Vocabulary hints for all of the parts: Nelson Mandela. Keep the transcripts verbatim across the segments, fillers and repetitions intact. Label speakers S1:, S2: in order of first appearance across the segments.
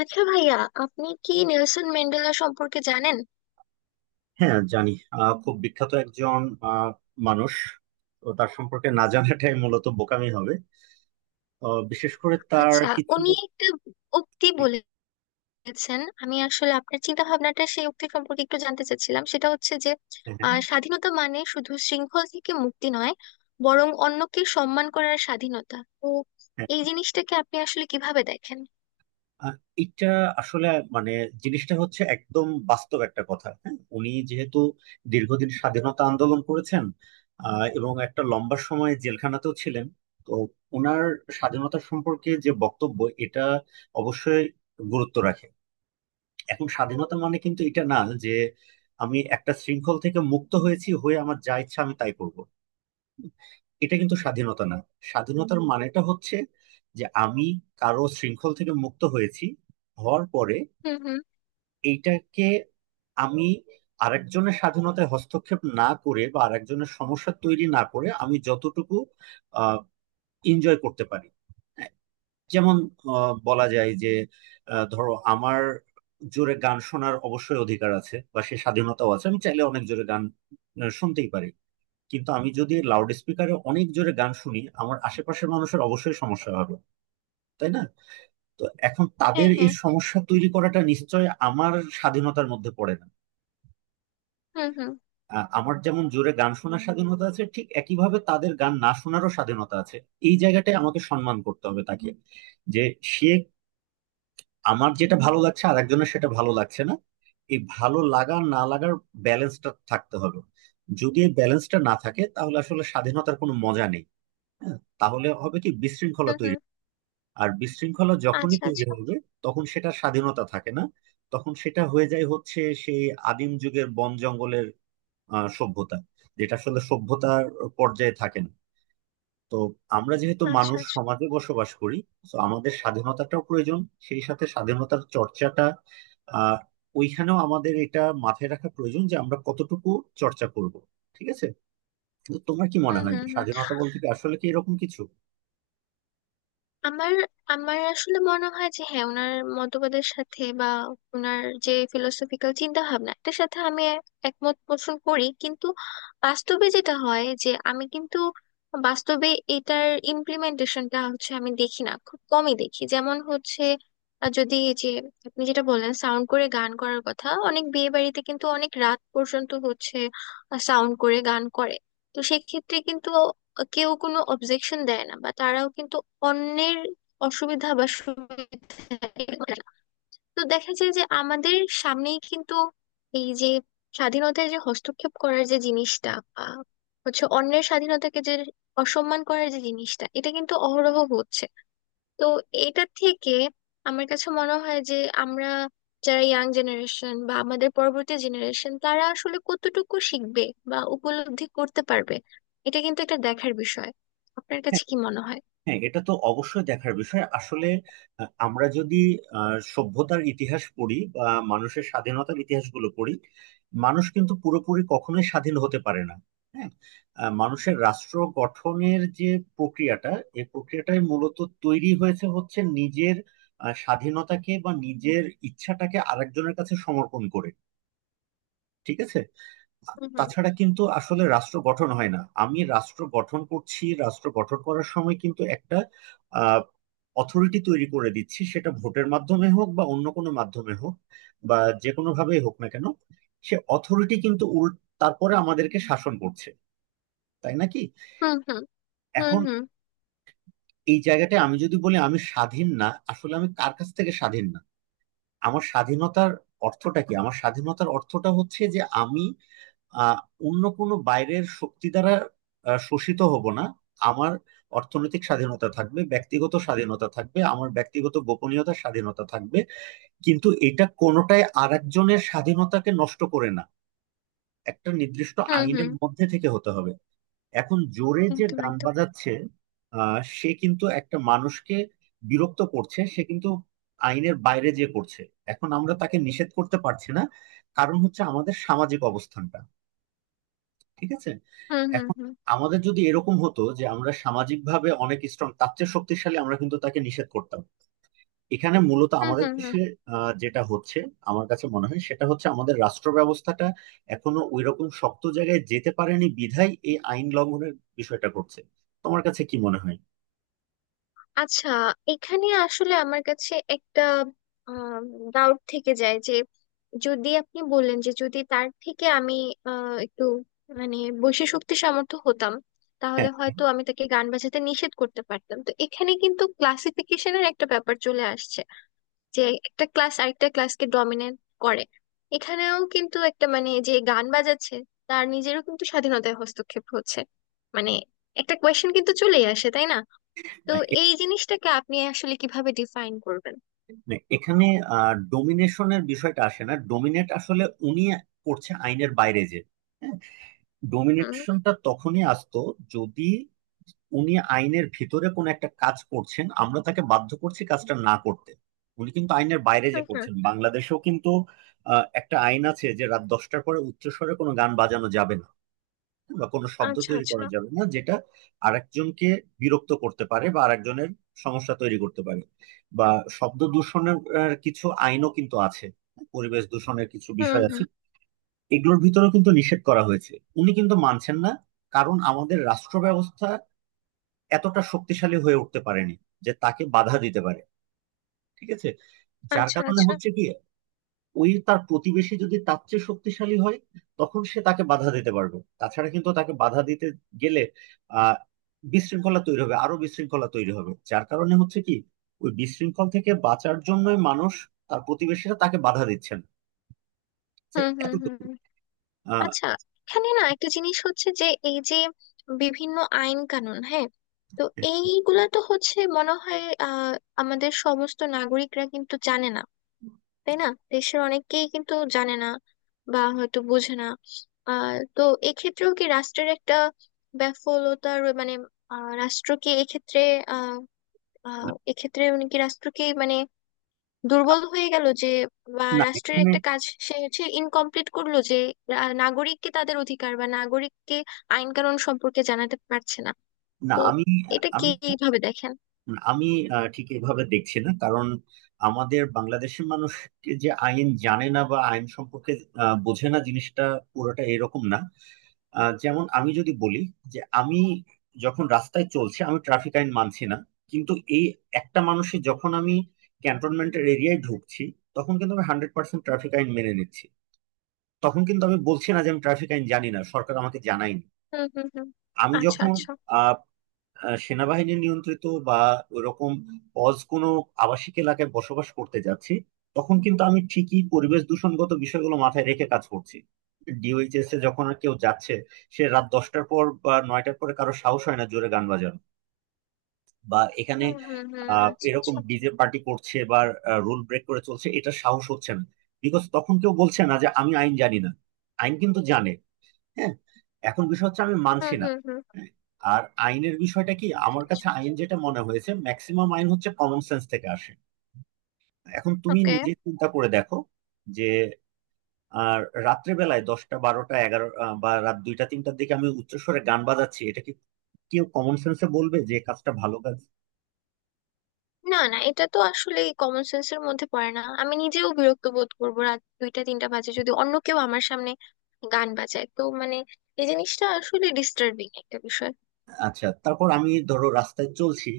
S1: আচ্ছা ভাইয়া, আপনি কি নেলসন ম্যান্ডেলা সম্পর্কে জানেন?
S2: হ্যাঁ, জানি। আহ, খুব বিখ্যাত একজন আহ, মানুষ। তো তার সম্পর্কে না জানাটাই মূলত বোকামি হবে। আহ, বিশেষ করে তার
S1: আচ্ছা,
S2: কিছু।
S1: উনি একটা উক্তি বলেছেন। আমি আসলে আপনার চিন্তা ভাবনাটা সেই উক্তি সম্পর্কে একটু জানতে চাচ্ছিলাম। সেটা হচ্ছে যে
S2: হ্যাঁ,
S1: আহ, স্বাধীনতা মানে শুধু শৃঙ্খল থেকে মুক্তি নয়, বরং অন্যকে সম্মান করার স্বাধীনতা। তো
S2: হ্যাঁ।
S1: এই জিনিসটাকে আপনি আসলে কিভাবে দেখেন?
S2: আহ, এটা আসলে মানে জিনিসটা হচ্ছে একদম বাস্তব একটা কথা। হ্যাঁ, উনি যেহেতু দীর্ঘদিন স্বাধীনতা আন্দোলন করেছেন আহ, এবং একটা লম্বা সময় জেলখানাতেও ছিলেন। তো ওনার স্বাধীনতা সম্পর্কে যে বক্তব্য, এটা অবশ্যই গুরুত্ব রাখে। এখন স্বাধীনতা মানে কিন্তু এটা না যে আমি একটা শৃঙ্খল থেকে মুক্ত হয়েছি, হয়ে আমার যা ইচ্ছা আমি তাই করব। এটা কিন্তু স্বাধীনতা না। স্বাধীনতার মানেটা হচ্ছে যে আমি কারো শৃঙ্খল থেকে মুক্ত হয়েছি, হওয়ার পরে
S1: হুম, হুম।
S2: এইটাকে আমি আরেকজনের স্বাধীনতায় হস্তক্ষেপ না করে বা আরেকজনের সমস্যা তৈরি না করে আমি যতটুকু এনজয় করতে পারি। যেমন আহ, বলা যায় যে আহ, ধরো আমার জোরে গান শোনার অবশ্যই অধিকার আছে বা সে স্বাধীনতাও আছে, আমি চাইলে অনেক জোরে গান আহ, শুনতেই পারি। কিন্তু আমি যদি লাউড স্পিকারে অনেক জোরে গান শুনি, আমার আশেপাশের মানুষের অবশ্যই সমস্যা হবে, তাই না। তো এখন
S1: হ্যাঁ,
S2: তাদের এই
S1: হ্যাঁ।
S2: সমস্যা তৈরি করাটা নিশ্চয় আমার স্বাধীনতার মধ্যে পড়ে না।
S1: হুম, হুম,
S2: আহ, আমার যেমন জোরে গান শোনার স্বাধীনতা আছে, ঠিক একইভাবে তাদের গান না শোনারও স্বাধীনতা আছে। এই জায়গাটায় আমাকে সম্মান করতে হবে তাকে, যে সে আমার যেটা ভালো লাগছে আর একজনের সেটা ভালো লাগছে না। এই ভালো লাগা না লাগার ব্যালেন্সটা থাকতে হবে। যদি এই ব্যালেন্সটা না থাকে, তাহলে আসলে স্বাধীনতার কোনো মজা নেই। হ্যাঁ, তাহলে হবে কি
S1: হুম,
S2: বিশৃঙ্খলা
S1: হুম।
S2: তৈরি। আর বিশৃঙ্খলা যখনই
S1: আচ্ছা,
S2: তৈরি
S1: আচ্ছা।
S2: হবে, তখন সেটা স্বাধীনতা থাকে না। তখন সেটা হয়ে যায় হচ্ছে সেই আদিম যুগের বন জঙ্গলের আহ, সভ্যতা, যেটা আসলে সভ্যতার পর্যায়ে থাকে না। তো আমরা যেহেতু
S1: আচ্ছা,
S2: মানুষ
S1: আচ্ছা।
S2: সমাজে বসবাস করি, তো আমাদের স্বাধীনতাটাও প্রয়োজন। সেই সাথে স্বাধীনতার চর্চাটা, আহ ওইখানেও আমাদের এটা মাথায় রাখা প্রয়োজন যে আমরা কতটুকু চর্চা করব। ঠিক আছে। তো তোমার কি মনে
S1: হুম,
S2: হয় যে
S1: হুম, হুম।
S2: স্বাধীনতা বলতে কি আসলে কি এরকম কিছু?
S1: আমার আমার আসলে মনে হয় যে হ্যাঁ, ওনার মতবাদের সাথে বা ওনার যে ফিলোসফিক্যাল চিন্তা ভাবনা, এটার সাথে আমি এ- একমত পোষণ করি। কিন্তু বাস্তবে যেটা হয় যে আমি কিন্তু বাস্তবে এটার ইমপ্লিমেন্টেশনটা হচ্ছে আমি দেখি না, খুব কমই দেখি। যেমন হচ্ছে আহ, যদি এই যে আপনি যেটা বললেন সাউন্ড করে গান করার কথা, অনেক বিয়ে বাড়িতে কিন্তু অনেক রাত পর্যন্ত হচ্ছে সাউন্ড করে গান করে। তো সেক্ষেত্রে কিন্তু কেউ কোনো অবজেকশন দেয় না, বা তারাও কিন্তু অন্যের অসুবিধা বা সুবিধা টের পায় না। তো দেখা যায় যে আমাদের সামনেই কিন্তু এই যে স্বাধীনতায় যে হস্তক্ষেপ করার যে জিনিসটা, বা হচ্ছে অন্যের স্বাধীনতাকে যে অসম্মান করার যে জিনিসটা, এটা কিন্তু অহরহ হচ্ছে। তো এটা থেকে আমার কাছে মনে হয় যে আমরা যারা ইয়াং জেনারেশন বা আমাদের পরবর্তী জেনারেশন তারা আসলে কতটুকু শিখবে বা উপলব্ধি করতে পারবে, এটা কিন্তু একটা দেখার বিষয়। আপনার কাছে কি মনে হয়?
S2: হ্যাঁ, এটা তো অবশ্যই দেখার বিষয় আসলে। আহ, আমরা যদি আহ, সভ্যতার ইতিহাস পড়ি বা মানুষের স্বাধীনতার ইতিহাসগুলো পড়ি, মানুষ কিন্তু পুরোপুরি কখনোই স্বাধীন হতে পারে না। হ্যাঁ। আহ, মানুষের রাষ্ট্র গঠনের যে প্রক্রিয়াটা, এই প্রক্রিয়াটাই মূলত তৈরি হয়েছে হচ্ছে নিজের আহ, স্বাধীনতাকে বা নিজের ইচ্ছাটাকে আরেকজনের কাছে সমর্পণ করে। ঠিক আছে।
S1: হুম,
S2: তাছাড়া কিন্তু আসলে রাষ্ট্র গঠন হয় না। আমি রাষ্ট্র গঠন করছি, রাষ্ট্র গঠন করার সময় কিন্তু একটা আহ অথরিটি তৈরি করে দিচ্ছি, সেটা ভোটের মাধ্যমে হোক বা অন্য কোনো মাধ্যমে হোক বা যে কোনো ভাবেই হোক না কেন, সে অথরিটি কিন্তু উল তারপরে আমাদেরকে শাসন করছে, তাই নাকি।
S1: হুম, হুম, হুম।
S2: এখন
S1: হুম,
S2: এই জায়গাটায় আমি যদি বলি আমি স্বাধীন না, আসলে আমি কার কাছ থেকে স্বাধীন না? আমার স্বাধীনতার অর্থটা কি? আমার স্বাধীনতার অর্থটা হচ্ছে যে আমি আহ, অন্য কোনো বাইরের শক্তি দ্বারা আহ, শোষিত হব না। আমার অর্থনৈতিক স্বাধীনতা থাকবে, ব্যক্তিগত স্বাধীনতা থাকবে, আমার ব্যক্তিগত গোপনীয়তার স্বাধীনতা থাকবে। কিন্তু এটা কোনোটাই আরেকজনের স্বাধীনতাকে নষ্ট করে না। একটা নির্দিষ্ট
S1: হুম, হুম,
S2: আইনের
S1: হুম।
S2: মধ্যে থেকে হতে হবে। এখন জোরে যে
S1: একদম,
S2: গান
S1: একদম।
S2: বাজাচ্ছে, আহ, সে কিন্তু একটা মানুষকে বিরক্ত করছে, সে কিন্তু আইনের বাইরে যে করছে। এখন আমরা তাকে নিষেধ করতে পারছি না, কারণ হচ্ছে আমাদের সামাজিক অবস্থানটা। ঠিক আছে।
S1: হুম, হুম,
S2: এখন
S1: হুম।
S2: আমাদের যদি এরকম হতো যে আমরা সামাজিকভাবে অনেক স্ট্রং, তার চেয়ে শক্তিশালী, আমরা কিন্তু তাকে নিষেধ করতাম। এখানে মূলত
S1: হুম,
S2: আমাদের
S1: হুম, হুম।
S2: দেশে আহ, যেটা হচ্ছে, আমার কাছে মনে হয় সেটা হচ্ছে আমাদের রাষ্ট্র ব্যবস্থাটা এখনো ওইরকম শক্ত জায়গায় যেতে পারেনি, বিধায় এই আইন লঙ্ঘনের বিষয়টা করছে। তোমার কাছে কি মনে হয়?
S1: আচ্ছা, এখানে আসলে আমার কাছে একটা ডাউট থেকে যায় যে যদি আপনি বললেন যে যদি তার থেকে আমি আহ, একটু মানে বৈশী শক্তি সামর্থ্য হতাম,
S2: হ্যাঁ।
S1: তাহলে হয়তো আমি তাকে গান বাজাতে নিষেধ করতে পারতাম। তো এখানে কিন্তু ক্লাসিফিকেশনের একটা ব্যাপার চলে আসছে যে একটা ক্লাস আরেকটা ক্লাসকে ডমিনেট করে। এখানেও কিন্তু একটা মানে যে গান বাজাচ্ছে তার নিজেরও কিন্তু স্বাধীনতায় হস্তক্ষেপ হচ্ছে, মানে একটা কোয়েশ্চেন কিন্তু চলেই আসে, তাই না? তো
S2: না, এ-
S1: এই জিনিসটাকে আপনি আসলে কিভাবে ডিফাইন করবেন?
S2: না, এখানে ডোমিনেশনের বিষয়টা আসে না। ডোমিনেট আসলে উনি করছে আইনের বাইরে যে। হ্যাঁ,
S1: হুম,
S2: ডোমিনেশনটা তখনই আসতো যদি উনি আইনের ভিতরে কোন একটা কাজ করছেন, আমরা তাকে বাধ্য করছি কাজটা না করতে। উনি কিন্তু আইনের বাইরে যে
S1: হুম, হুম।
S2: করছেন। বাংলাদেশেও কিন্তু আহ, একটা আইন আছে যে রাত দশটার পরে উচ্চস্বরে কোনো গান বাজানো যাবে না বা কোনো শব্দ
S1: আচ্ছা,
S2: তৈরি
S1: আচ্ছা।
S2: করা যাবে না, যেটা আরেকজনকে বিরক্ত করতে পারে বা আরেকজনের সমস্যা তৈরি করতে পারে। বা শব্দ দূষণের আহ, কিছু আইনও কিন্তু আছে। পরিবেশ দূষণের কিছু
S1: হুম,
S2: বিষয় আছে।
S1: হুম।
S2: এগুলোর ভিতরেও কিন্তু নিষেধ করা হয়েছে। উনি কিন্তু মানছেন না, কারণ আমাদের রাষ্ট্র ব্যবস্থা এতটা শক্তিশালী হয়ে উঠতে পারেনি যে তাকে বাধা দিতে পারে। ঠিক আছে। যার
S1: আচ্ছা,
S2: কারণে
S1: আচ্ছা।
S2: হচ্ছে কি, ওই তার প্রতিবেশী যদি তার চেয়ে শক্তিশালী হয়, তখন সে তাকে বাধা দিতে পারবে। তাছাড়া কিন্তু তাকে বাধা দিতে গেলে আহ বিশৃঙ্খলা তৈরি হবে, আরো বিশৃঙ্খলা তৈরি হবে। যার কারণে হচ্ছে কি, ওই বিশৃঙ্খল থেকে বাঁচার জন্যই মানুষ, তার প্রতিবেশীরা তাকে বাধা দিচ্ছেন, যে
S1: হুম, হুম, হুম,
S2: এতটুকু।
S1: হুম।
S2: আহ,
S1: আচ্ছা, এখানে না একটা জিনিস হচ্ছে যে এই যে বিভিন্ন আইন কানুন, হ্যাঁ। তো এইগুলা তো হচ্ছে মনে হয় আহ আমাদের সমস্ত নাগরিকরা কিন্তু জানে না, তাই না? দেশের অনেকেই কিন্তু জানে না, বা হয়তো বোঝে না। আহ তো এক্ষেত্রেও কি রাষ্ট্রের একটা ব্যাফলতার মানে, আহ রাষ্ট্র কি এক্ষেত্রে, আহ এক্ষেত্রে উনি কি রাষ্ট্রকে মানে দুর্বল হয়ে গেল, যে বা
S2: না
S1: রাষ্ট্রের একটা
S2: এখানে-
S1: কাজ সে হচ্ছে ইনকমপ্লিট করলো, যে আহ, নাগরিককে তাদের অধিকার বা নাগরিককে আইন কানুন সম্পর্কে জানাতে পারছে না?
S2: না
S1: তো
S2: আমি
S1: এটা কি
S2: আমি
S1: এইভাবে দেখেন?
S2: আমি আহ, ঠিক এভাবে দেখছি না। কারণ আমাদের বাংলাদেশের মানুষকে যে আইন জানে না বা আইন সম্পর্কে আহ, বোঝে না, জিনিসটা পুরোটা এরকম না। আহ, যেমন আমি যদি বলি যে আমি যখন রাস্তায় চলছি, আমি ট্রাফিক আইন মানছি না। কিন্তু এই একটা মানুষে যখন আমি ক্যান্টনমেন্টের এরিয়ায় ঢুকছি, তখন কিন্তু আমি হান্ড্রেড পার্সেন্ট ট্রাফিক আইন মেনে নিচ্ছি। তখন কিন্তু আমি বলছি না যে আমি ট্রাফিক আইন জানি না, সরকার আমাকে জানায়নি।
S1: হুম, হুম, হুম।
S2: আমি
S1: আচ্ছা,
S2: যখন
S1: আচ্ছা।
S2: আহ, সেনাবাহিনী নিয়ন্ত্রিত বা ওইরকম অজ কোনো আবাসিক এলাকায় বসবাস করতে যাচ্ছি, তখন কিন্তু আমি ঠিকই পরিবেশ দূষণগত বিষয়গুলো মাথায় রেখে কাজ করছি। D O H S A যখন আর কেউ যাচ্ছে, সে রাত দশটার পর বা নয়টার পরে কারো সাহস হয় না জোরে গান বাজানো বা এখানে
S1: হুম, হুম, হুম।
S2: আহ
S1: আচ্ছা,
S2: এরকম
S1: আচ্ছা।
S2: ডিজে পার্টি করছে বা রুল ব্রেক করে চলছে, এটা সাহস হচ্ছে না। বিকজ তখন কেউ বলছে না যে আমি আইন জানি না। আইন কিন্তু জানে। হ্যাঁ। এখন বিষয় হচ্ছে আমি
S1: হুম,
S2: মানছি না।
S1: হুম, হুম।
S2: হ্যাঁ, আর আইনের বিষয়টা কি,
S1: আচ্ছা,
S2: আমার
S1: আচ্ছা।
S2: কাছে আইন যেটা মনে হয়েছে, ম্যাক্সিমাম আইন হচ্ছে কমন সেন্স থেকে আসে। এখন তুমি
S1: ওকে।
S2: নিজে চিন্তা করে দেখো যে, আর রাত্রে বেলায় দশটা বারোটা এগারো আহ, বা রাত দুইটা তিনটার দিকে আমি উচ্চস্বরে গান বাজাচ্ছি, এটা কি কেউ কমন সেন্সে বলবে যে কাজটা ভালো কাজ?
S1: না, না, এটা তো আসলে কমন সেন্সের মধ্যে পড়ে না। আমি নিজেও বিরক্ত বোধ করবো রাত দুইটা তিনটা বাজে যদি অন্য কেউ আমার সামনে গান বাজায়। তো মানে এই জিনিসটা আসলে ডিস্টার্বিং একটা বিষয়।
S2: আচ্ছা, তারপর আমি ধরো রাস্তায় চলছি।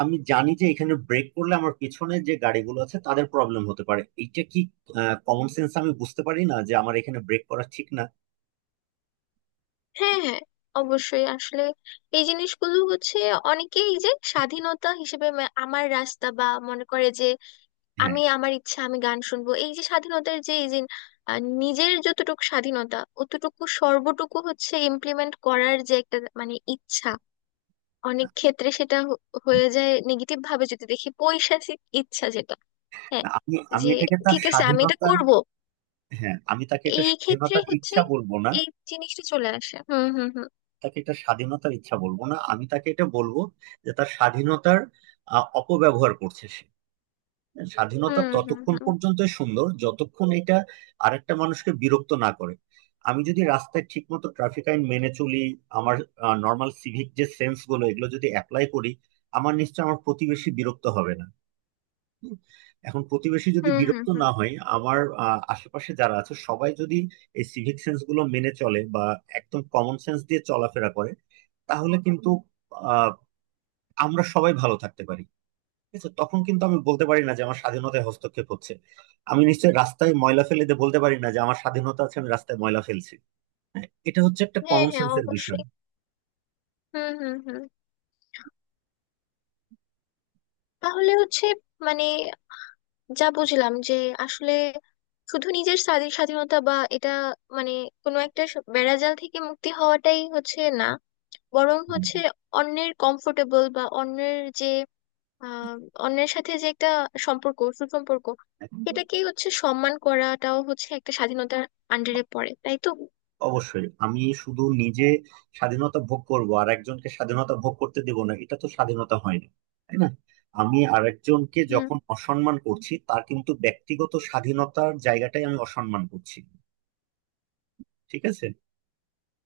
S2: আমি জানি যে এখানে ব্রেক করলে আমার পিছনে যে গাড়িগুলো আছে, তাদের প্রবলেম হতে পারে। এইটা কি কমন সেন্স আমি বুঝতে পারি না যে আমার এখানে ব্রেক করা ঠিক না?
S1: হ্যাঁ, হ্যাঁ, অবশ্যই। আসলে এই জিনিসগুলো হচ্ছে, অনেকেই এই যে স্বাধীনতা হিসেবে মা- আমার রাস্তা বা মনে করে যে
S2: হ্যাঁ।
S1: আমি আমার ইচ্ছা, আমি গান শুনবো। এই যে স্বাধীনতার যে এই যে আহ, নিজের যতটুকু স্বাধীনতা অতটুকু সর্বটুকু হচ্ছে ইমপ্লিমেন্ট করার যে একটা মানে ইচ্ছা, অনেক ক্ষেত্রে সেটা হ- হয়ে যায় নেগেটিভ ভাবে, যদি দেখি পৈশাচিক ইচ্ছা যেটা। হ্যাঁ,
S2: আমি আমি
S1: যে
S2: এটাকে তার
S1: ঠিক আছে আমি এটা
S2: স্বাধীনতার।
S1: করব।
S2: হ্যাঁ, আমি তাকে এটা
S1: এই ক্ষেত্রে
S2: স্বাধীনতার
S1: হচ্ছে
S2: ইচ্ছা বলবো না
S1: এই জিনিসটা চলে আসে। হুম, হুম, হুম।
S2: তাকে এটা স্বাধীনতার ইচ্ছা বলবো না আমি তাকে এটা বলবো যে তার স্বাধীনতার আহ, অপব্যবহার করছে সে। স্বাধীনতা
S1: হুম, হুম,
S2: ততক্ষণ
S1: হুম।
S2: পর্যন্ত সুন্দর যতক্ষণ এটা আরেকটা মানুষকে বিরক্ত না করে। আমি যদি রাস্তায় ঠিকমতো ট্রাফিক আইন মেনে চলি, আমার নর্মাল সিভিক যে সেন্স গুলো, এগুলো যদি অ্যাপ্লাই করি, আমার নিশ্চয় আমার প্রতিবেশী বিরক্ত হবে না। হুম। এখন প্রতিবেশী যদি
S1: হুম, হুম,
S2: বিরক্ত
S1: হুম।
S2: না হয়, আমার আহ, আশেপাশে যারা আছে সবাই যদি এই সিভিক সেন্স গুলো মেনে চলে বা একদম কমন সেন্স দিয়ে চলাফেরা করে, তাহলে কিন্তু আহ, আমরা সবাই ভালো থাকতে পারি। ঠিক আছে। তখন কিন্তু আমি বলতে পারি না যে আমার স্বাধীনতায় হস্তক্ষেপ হচ্ছে। আমি নিশ্চয়ই রাস্তায় ময়লা ফেলে দিয়ে বলতে পারি না যে আমার স্বাধীনতা আছে, আমি রাস্তায় ময়লা ফেলছি। হ্যাঁ, এটা হচ্ছে একটা
S1: হ্যাঁ,
S2: কমন
S1: হ্যাঁ,
S2: সেন্সের বিষয়।
S1: অবশ্যই। হুম, হুম, হুম। তাহলে হচ্ছে মানে যা বুঝলাম যে আসলে শুধু নিজের স্বাধী- স্বাধীনতা, বা এটা মানে কোনো একটা স- বেড়াজাল থেকে মুক্তি হওয়াটাই হচ্ছে না, বরং
S2: হুম।
S1: হচ্ছে অন্যের কমফোর্টেবল বা অন্যের যে আহ অন্যের সাথে যে একটা সম্পর্ক সুসম্পর্ক,
S2: হ্যাঁ,
S1: এটাকেই হচ্ছে সম্মান করাটাও হচ্ছে একটা স্বাধীনতার আন্ডারে পড়ে, তাই তো?
S2: অবশ্যই আমি শুধু নিজে স্বাধীনতা ভোগ করব আর একজনকে স্বাধীনতা ভোগ করতে দেব না, এটা তো স্বাধীনতা হয় না। তাই না। আমি আরেকজনকে যখন অসম্মান করছি, তার কিন্তু ব্যক্তিগত স্বাধীনতার জায়গাটাই আমি অসম্মান করছি। ঠিক আছে।